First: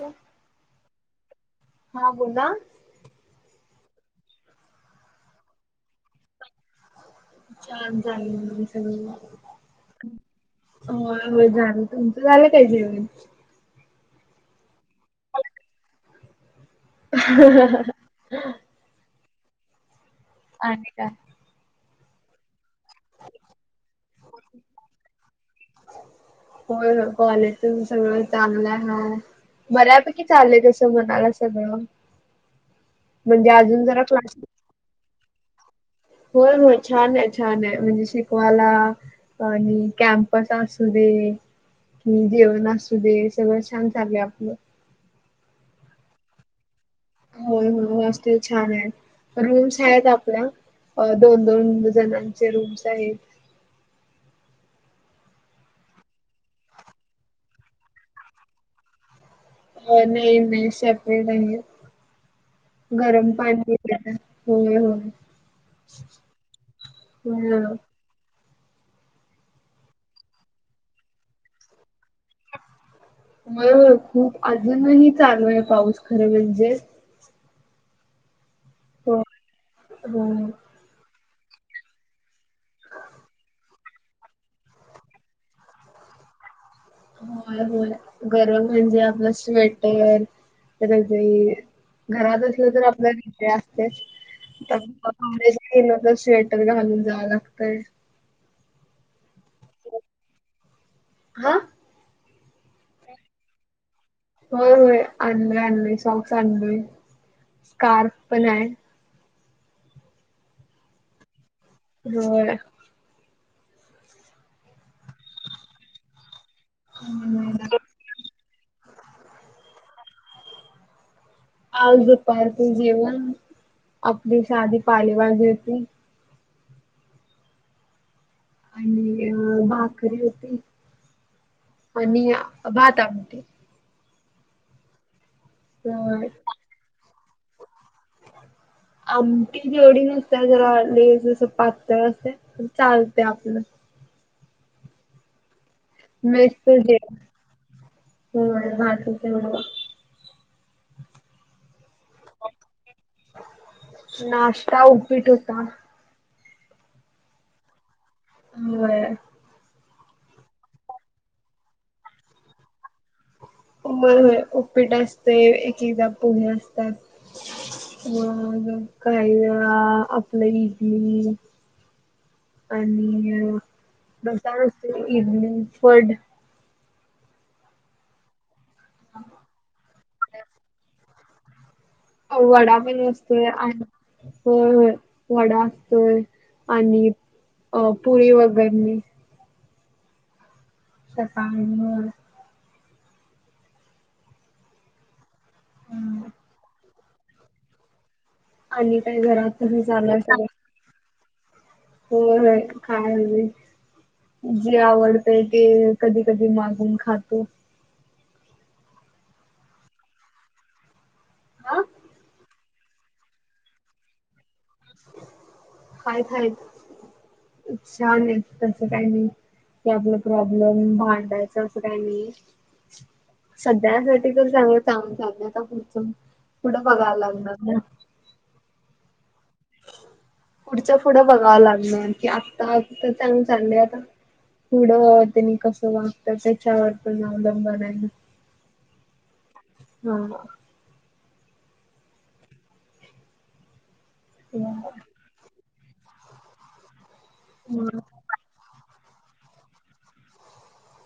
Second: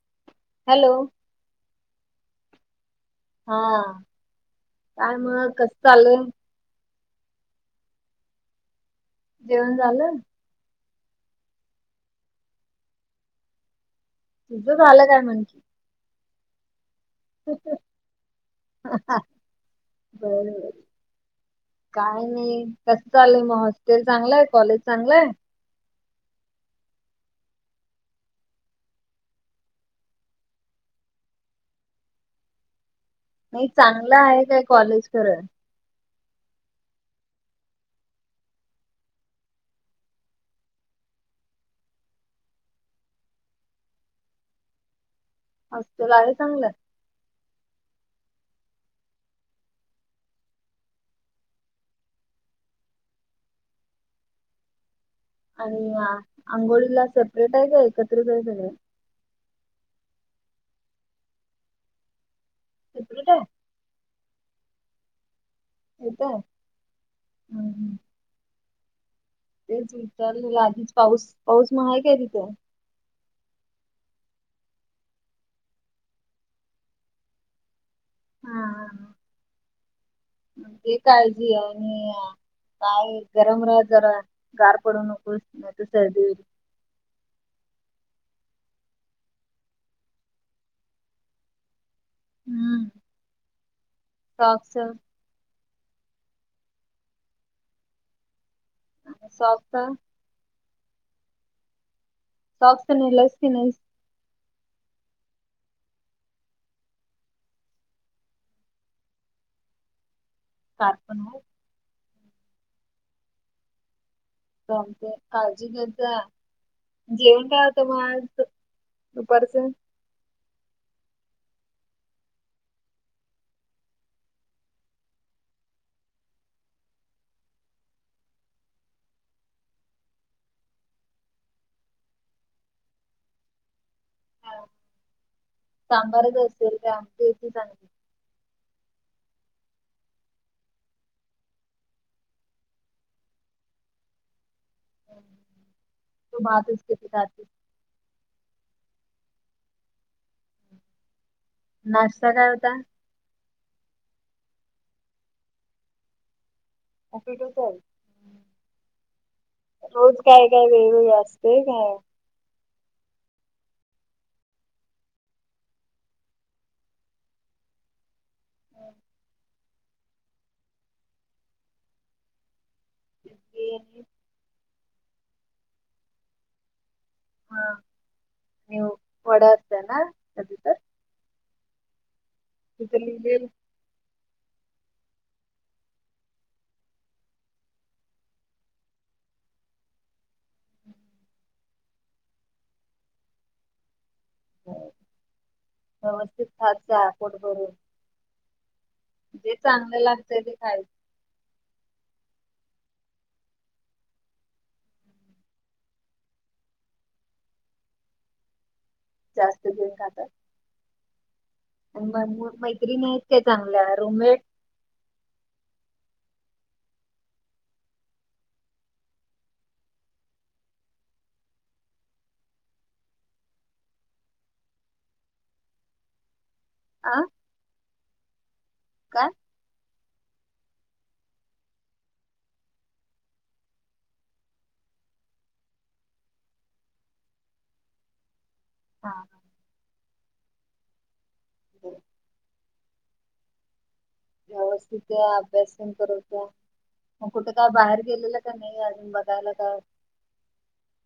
रिकाम हॅलो. हा. बोला. हा. काय मग कस चालंलय? छान चालू म सगळ. जेवण झालं? होय. हो झालं. तुमचं झालं काय जेवण? तुझ झालं काय म्हण की. ह ह बरोबर. आणि काय? काय नाही. कस चाललंय मग? हॉस्टेल चांगलंय? कॉलेज चांगलंय? होय. हो कॉलेज तेन सगळं चांगलंय हं. बऱ्यापैकी चाललय. तसं म्हणाव सगळं. म्हणजे नाही अजून जरा चांगलं क्लास- आहे काय कॉलेज कराय. हो. हो. छान आहे. छान आहे. म्हणजे शिकवाला- आणि कॅम्पस असू दे. की जेवण असू दे. सगळं छान चाललय आपलं. [unintelligible] चांगलय. होय. हो. हॉस्टेल छान आहे. रूम्स आहेत आपल्या. अ दोन दोन जणांचे रूम्स आहेत. आणि अंघोळीला सेपरेट आहे का एकत्रित आहे सगळे. अ नाही नाही सेपरेट आहे सेपरेट गरम आहे पाणी होय होय. कोणता हम हम. तेच विचारले आधीच पाऊस पाऊस महाय काय तिथं? बरोबर खूप अजूनही चालू आहे पाऊस खरे म्हणजेच. हा हा‌. हंम. ते काळजी आणि काय गरम राह जरा गार पडू नकोस नाही त सर्दी होईल होय होय गर म्हणजे आपलं स्वेटर, रजई घरात असलं तर आपल्या [unintelligible] असतेच. फॉक्स. [unintelligible] तर स्वेटर घालून जावं लागतय. आणि सॉफता. हा. सॉक्स ने लाईस की नाहीस. होय होय आणलोय आणलोय शॉक्स आणलोय स्कार्फ पण आहे. सारखं हो प. होय. काम ते काळजी घेतजा जेवण काय हं. [unintelligible] दुपारचं. आज दुपारचं जेवण आपली साधी पालेवाजी ते‌. अ भाकरी होती आणि भाता आमटी. अं, अ सांबारच असेल ते आमच्या इथेच आहे. आमटी जेवढी नसते जरा लेस अस पातळ असते तर चालते आपलं. अं, तू मॅच पर भातच डे किती खातेस वय वाटते मला. नाश्ता काय होता? नाश्ता उपीट होता. उपीट होतं. होय. रोज काय काय वेगवेगळ असते काय? होय होय उपीट असते, एक एकदा पुहे असतात. ह अं, काय आपलं इडली. आणि अ इडली आणि रस्ता व्यवस्तीत इव्हिनिंग पड [inaudible] हा [unintelligible] वडा तिथं पण असतोय लिहिलेलं अ आणि होय होय वडा असतोय आणि अ पोळी वगैरे. तसा आणि वर होय हं. व्यवस्तीत खात जा पोट भरून. आणि काय घरात कमी झालंय काय ठीक हाय. होय होय खयालोय. जे आवडतय ते कधी कधी मागून खाते. जास्त जन खातात. अ ह [unintelligible] आणि मग मैंत्रीण आहेत त्या चांगल्या रूममेट हायत हायत, छान आहेत तस काही नाही. कि आपलं प्रॉब्लेम भांडायच अस काय नई सध्या साठीतर चांगलं [unintelligible] म चाललं आता पुढचं पुढं बघावं अ लागेल. काय? पुढच्या पुढं बघावं लागणार कि आत्ता अ तर चांगल चालय आता [unintelligible] पुढं त्यांनी कसं वागताय त्याच्यावर पण अवलंबन आहे. हां. हा. बर. व्यवस्थित त अभ्यास पन करून घ्या. मग कुठे बाहेर गेलेला? नाही आजून बदलडा [unintelligible]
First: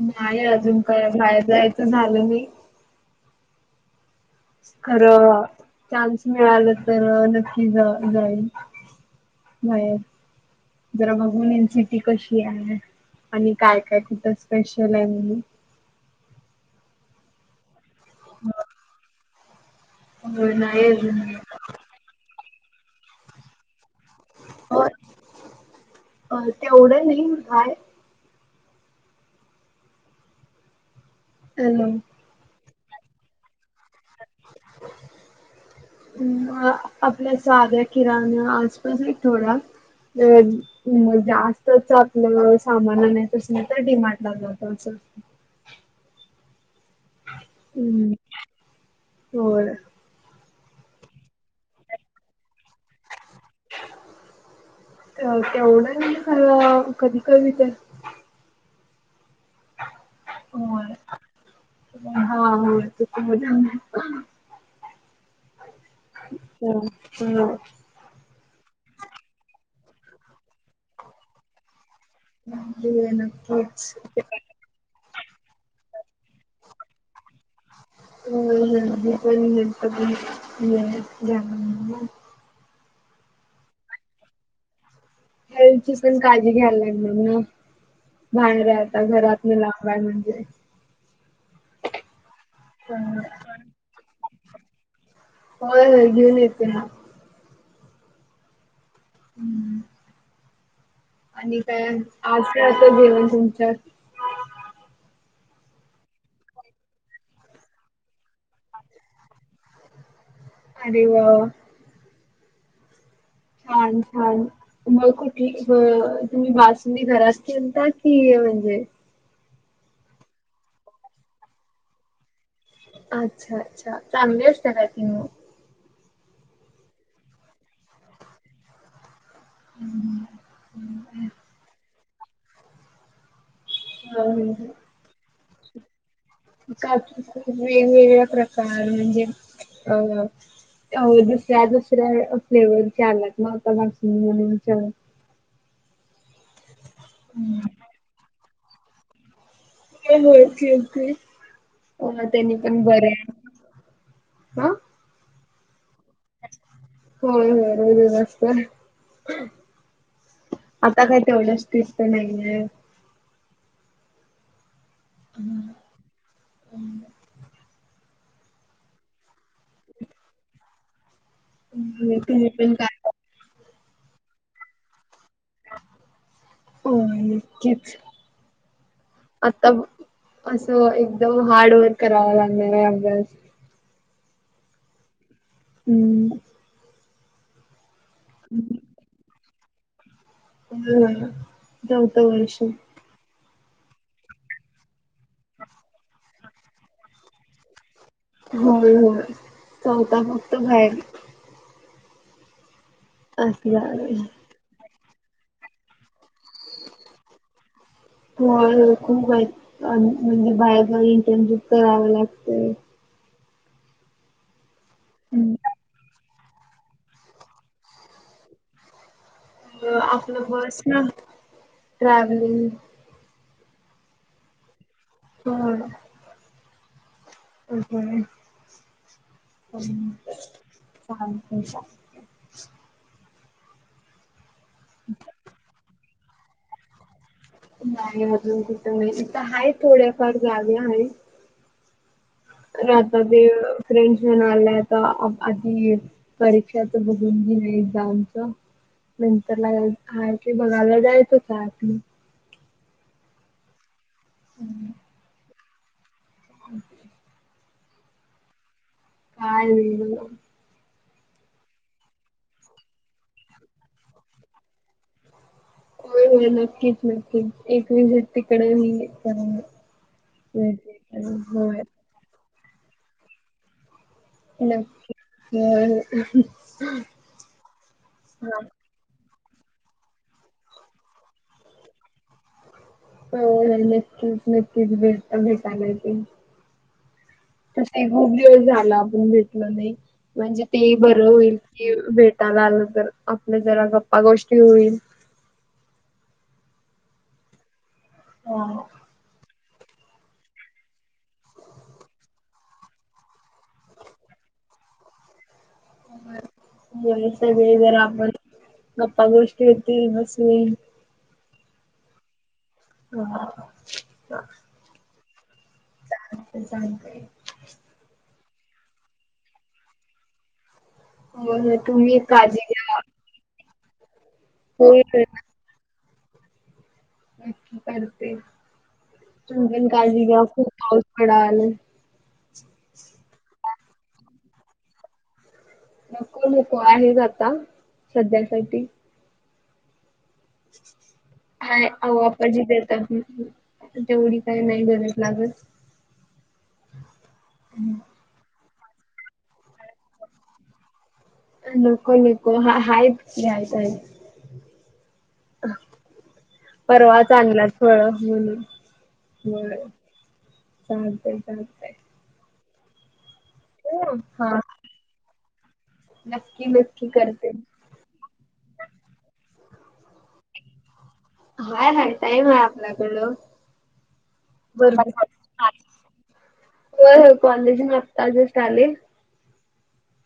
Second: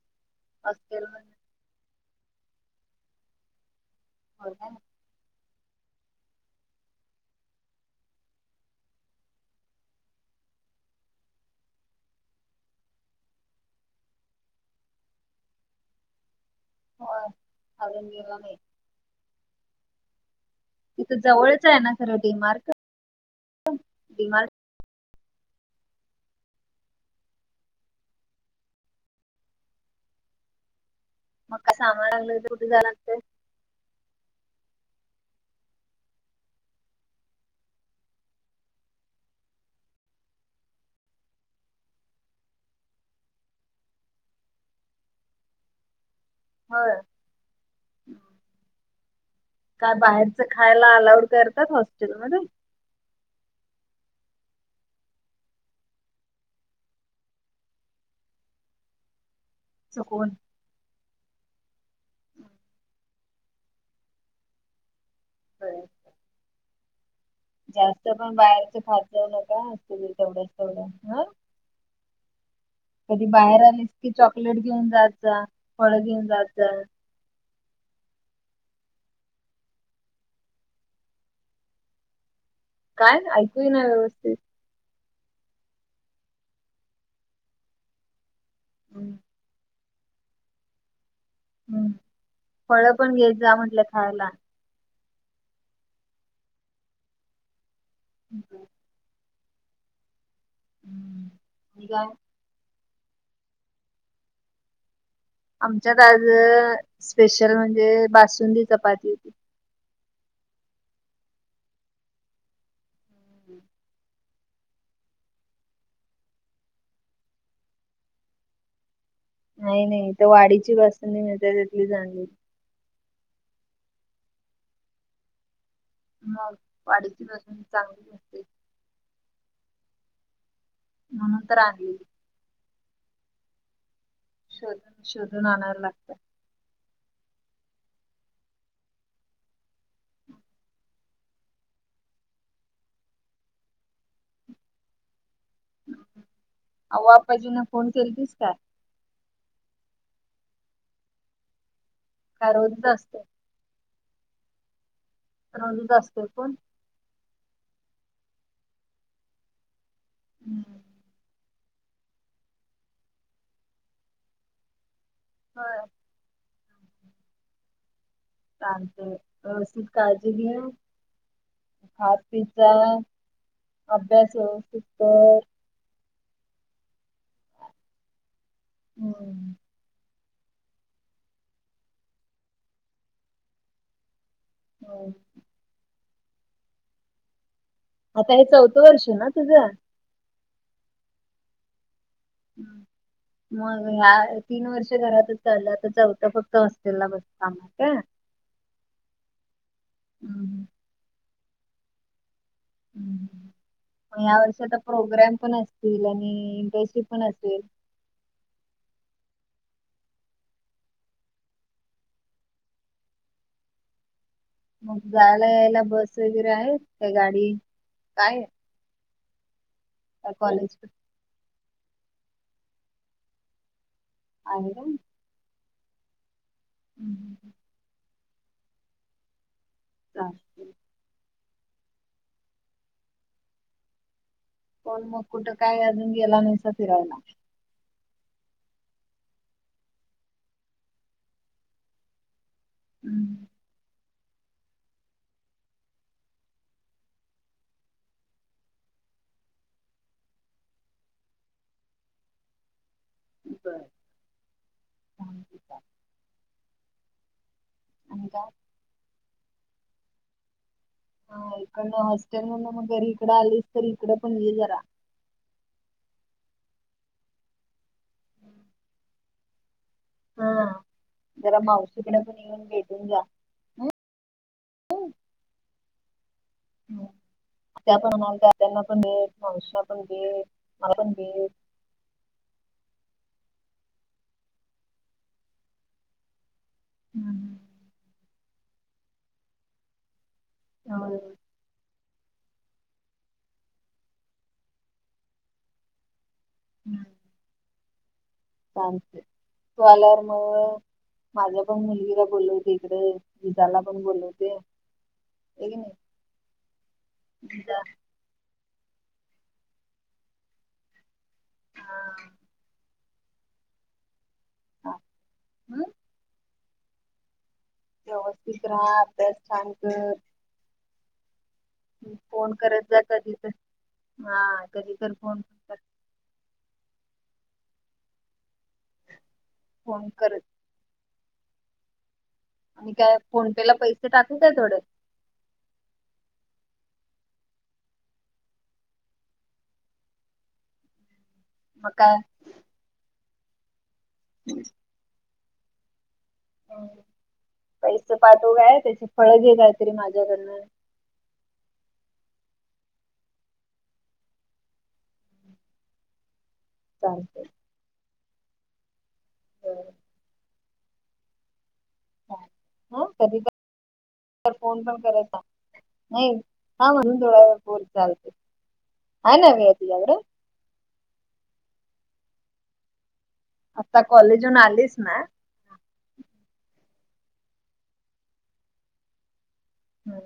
नाही अजून हॉस्टेल काय बाहेर जायचं झाल नाही. हो काय? खरं, चान्स मिळाल तर नक्की जाईन. व्हय, जरा बघून येईन सिटी कशी हाये. आणि काय काय तिथं स्पेशल हाय म्हणून होय, अरुण गेला नाही. होय ना [unintelligible] तिथं जवळच आहे ना खरं डी मार्ट, डी मार्ट होय, तेवढं नाही हाय मग का हॅलो सामान आणलं ते कुठे जाणार? [inaudible] आपल्या साध्या किराणा आसपास हायेत थोडया अ [unintelligible] मग जास्तच आपलं सामान आणायचं आसल तर मग डीमार्ट ला जातो असं. होय. हम्म, होय काय बाहेरच खायला अलाउड करतात हॉस्टेलमध्ये? तेवढं नाही खरं कधी कधी तर चुकवून हा होय इथं मजा आली [inaudible] हय [unintelligible] हा हम [unintelligible] जास्त पण बाहेरच खात जाऊ नका असुदे जेवढ्याच तेवढं हा. अम्म [unintelligible] कधी बाहेर आलीस की चॉकलेट घेऊन जात जा, फळ घेऊन जात जा. हो ह जा [unintelligible] काय ऐकू ना व्यवस्थित? हल्थची पण काळजी घ्यायला लागणार ना, बाहेर आहे आता हम्म घरात म लाग बाय म्हणजे? हम्म, फळ पण घेत जा म्हटलं खायला. होय होय घेऊन येते ना. [inaudible] हम्. आणि काय? आज काय होत जेवण तुमच्यात? आमच्यात आज स्पेशल म्हणजे बासुंदी, चपाती होती. अरे वा! छान! छान! मग कुठली तुम्ही बासुंदी घरात केलता की म्हणजे नाही नाही, ती वाडीची बासुंदी मिळते तिथंलीच आणली. अच्छा! अच्छा! चांगली असते काय ती मग? मग वाडीची बासूंदी चांगली असते. हम्म. म्हणून तर आणली. हं, हं. शोधून, शोधून, आणायला लागत. खूप वेगवेगळ्या प्रकार म्हणजे अ त्या दुसऱ्या दुसऱ्या, फ्लेवरची आलात ना बासुंदी म्हणूनच्या. अव्वाफजीना फोन केलतीस का? हो हो केलती, का त्यांनी पण रोजच बरं असतोय? हे. आ? चालूच असते पण. होय होय वरच असत. आता काय तेवढच टेस्ट नाहीये. हा. हम्. चालतय व्यवस्थित काळजी घे. खात-पित तुम्ही जा, पण काय अभ्यास व्यवस्थित कर. हो नक्कीच, हम्म आता असं एकदम हार्ड वर्क करावं लागणार आहे अभ्यास. हो. हम्म. आता हे चौथं वर्ष ना तुझं? हम्म चौथ वर्ष. हम्म. मग ह्या तीन वर्ष घरातच झालं आता चौथं फक्त हॉस्टेलला बस काम का? होय होय, चौथ फक्त बाहेर. असणार मग यावर्षी आता प्रोग्राम पण असतील आणि इंटर्नशिप् पण असेल. होय होय, खूप आहेत म्हणजे बाहेर जाऊन इंटर्नशिप कराव लागतंय. मग जायला हम्म. यायला बस वगैरे आहे का गाडी काय? काय आपलं कॉलेज बस आहे न ट्रॅव्हलिंग. आहे ना. होय. हम्म. [unintelligible] चाल ते. आणि काय सांग? कोल मग कुठं काय अजून गेला नाहीस फिरायला? नाही मधून तिथं नाही इथं आहे थोड्याफार जागा आहे. राहता ते फ्रेंडस म्हणा आलायता आधी. परीक्षा तर बघून घे नाही एक्झामच. नंतर ला ह क बघायला जायच होता ते आतली. [inaudible] हम्म. आणि [inaudible] [unintelligible] काय. हा इकडनं हॉस्टेल मधन मग घरी इकडं आलीस तर इकडं पण ते जरा. होय होय नक्कीच नक्की एकवेळ झट तिकडे नाही कर. हम्म हो. तिकडे पण येऊन भेटून जा. [unintelligible] ब हां [inaudible] होय होय नक्कीच नक्कीच भेटायला येतो [unintelligible] तर ते खूप दिवस झाला आपण भेटल नाही म्हणजे ते होय बरं होईल. कि भेटायला आलं तर आपल्या जरा गप्पा गोष्टी होईल. [inaudible] हां चालतय तु आल्यावर म माझ्या पण मुलगीला बोलवते इकडे जिजाला पण बोलवते होय की नाही. सगळे जिजा जर आपण गप्पा गोष्टी येतील बसून. हा. [inaudible] हां. [inaudible] व्यवस्थित राहा अभ्यास छान कर. [inaudible] फोन काळजी करत घ्या. जा कधी तर हा कधी होय तर फोन. नक्की करते तुम्ही पण फोन काळजी करत घ्या खूप पाऊस पडालागलय आणि काय फोन पे ला पैसे टाकू काय थोडे. नको नको आहेत आता सध्यासाठी. [unintelligible] आ मग काय तेवढी काही नाही गरज लागत. पैस पाठवू काय त्याची फळ घे काहीतरी माझ्याकडनं. नको नको हाय हायत. [inaudible] परवाच चालते आणल्याचं फळ महह होय. चालतय चालतय हा कधीतर हा फोन नक्की नक्की लावून करते. बोलत जा. [unintelligible] हाय हाय टाइम आहे आपलाकडलो. आता कॉलेज वरून आलीस ना. होय होय कॉलेजन आत्ता जस्ट आलोय नाय.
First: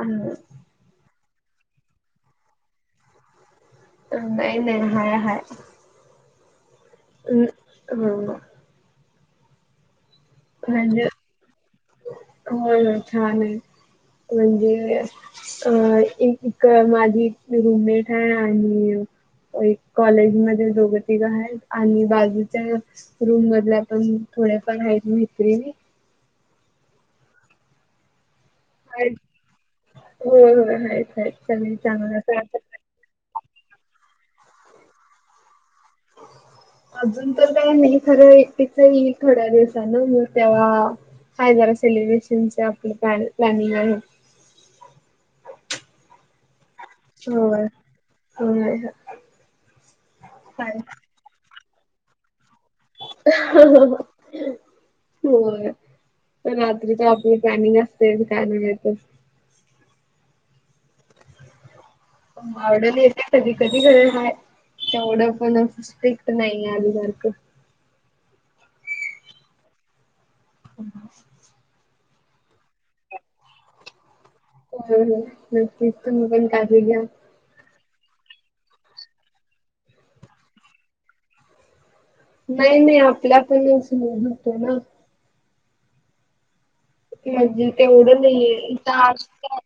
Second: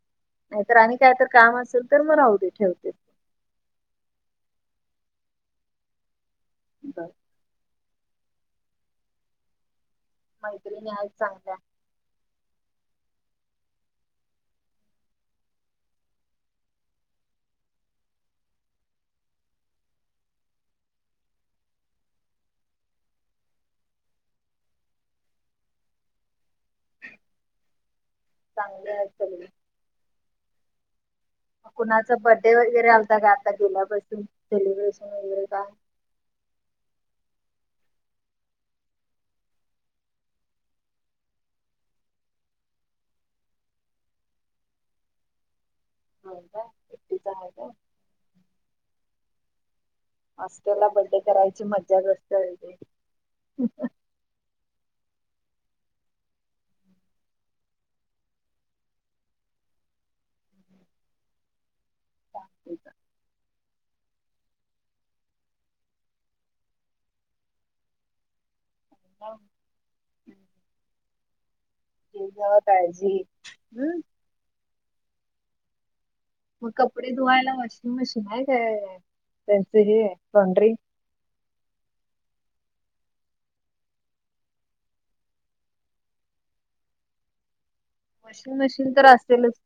अण्ण. नाहीतर आणि काय तर काम असेल तर मग राहू दे ठेवते. नाहीई नाहीई हाय हाय. तर. ् हो [inaudible] मैत्रिणी म्हणजे आज सांगितल्या. होय होय छान आहे म्हणजे असं. अ इ माझी रूममेट आहे आणि. एक कॉलेज मध्ये दोघ तिघ आहेत आणि बाजूच्या. रूम मधल्या पण थोड फार आहेत मैत्रीणी. चांगल्या आहे सगळी. होय होय हाय हाय. कुणाचा बर्थडे वगैरे आता का आता गेल्यापासून सेलिब्रेशन वगैरे काय. अजून तर काय नाही खरं एकटीच मी थोड्या दिवसान मग तेव्हा. हाय जरासेलिब्रेशनचचे आपलं प्लॅन प्लॅनिंग आहे. होय काय. हो हो [unintelligible] हॉस्टेल ला बर्थडे करायची मज्जा आत्या वेगळी. ह ह ह, होय रात्री तर आपली प्लॅनिंग असते काय नाहीेत. आवडला येते कधी. कधी कध तेवढं पण स्ट्रिक्ट नाही आधी सारखं. हाव. हम् [inaudible] तिजा काळजी हम्म. हो नक्की [unintelligible] तई मग कपडे धुवायला वॉशिंग मशीन आहे काय त्यांच हे लॉंड्री. नाही नाही आपल्या आपणच धून धुतोय ना. क म्हणजे तेवढं वॉशिंग नाहीये मशीन तर आ. असेलच.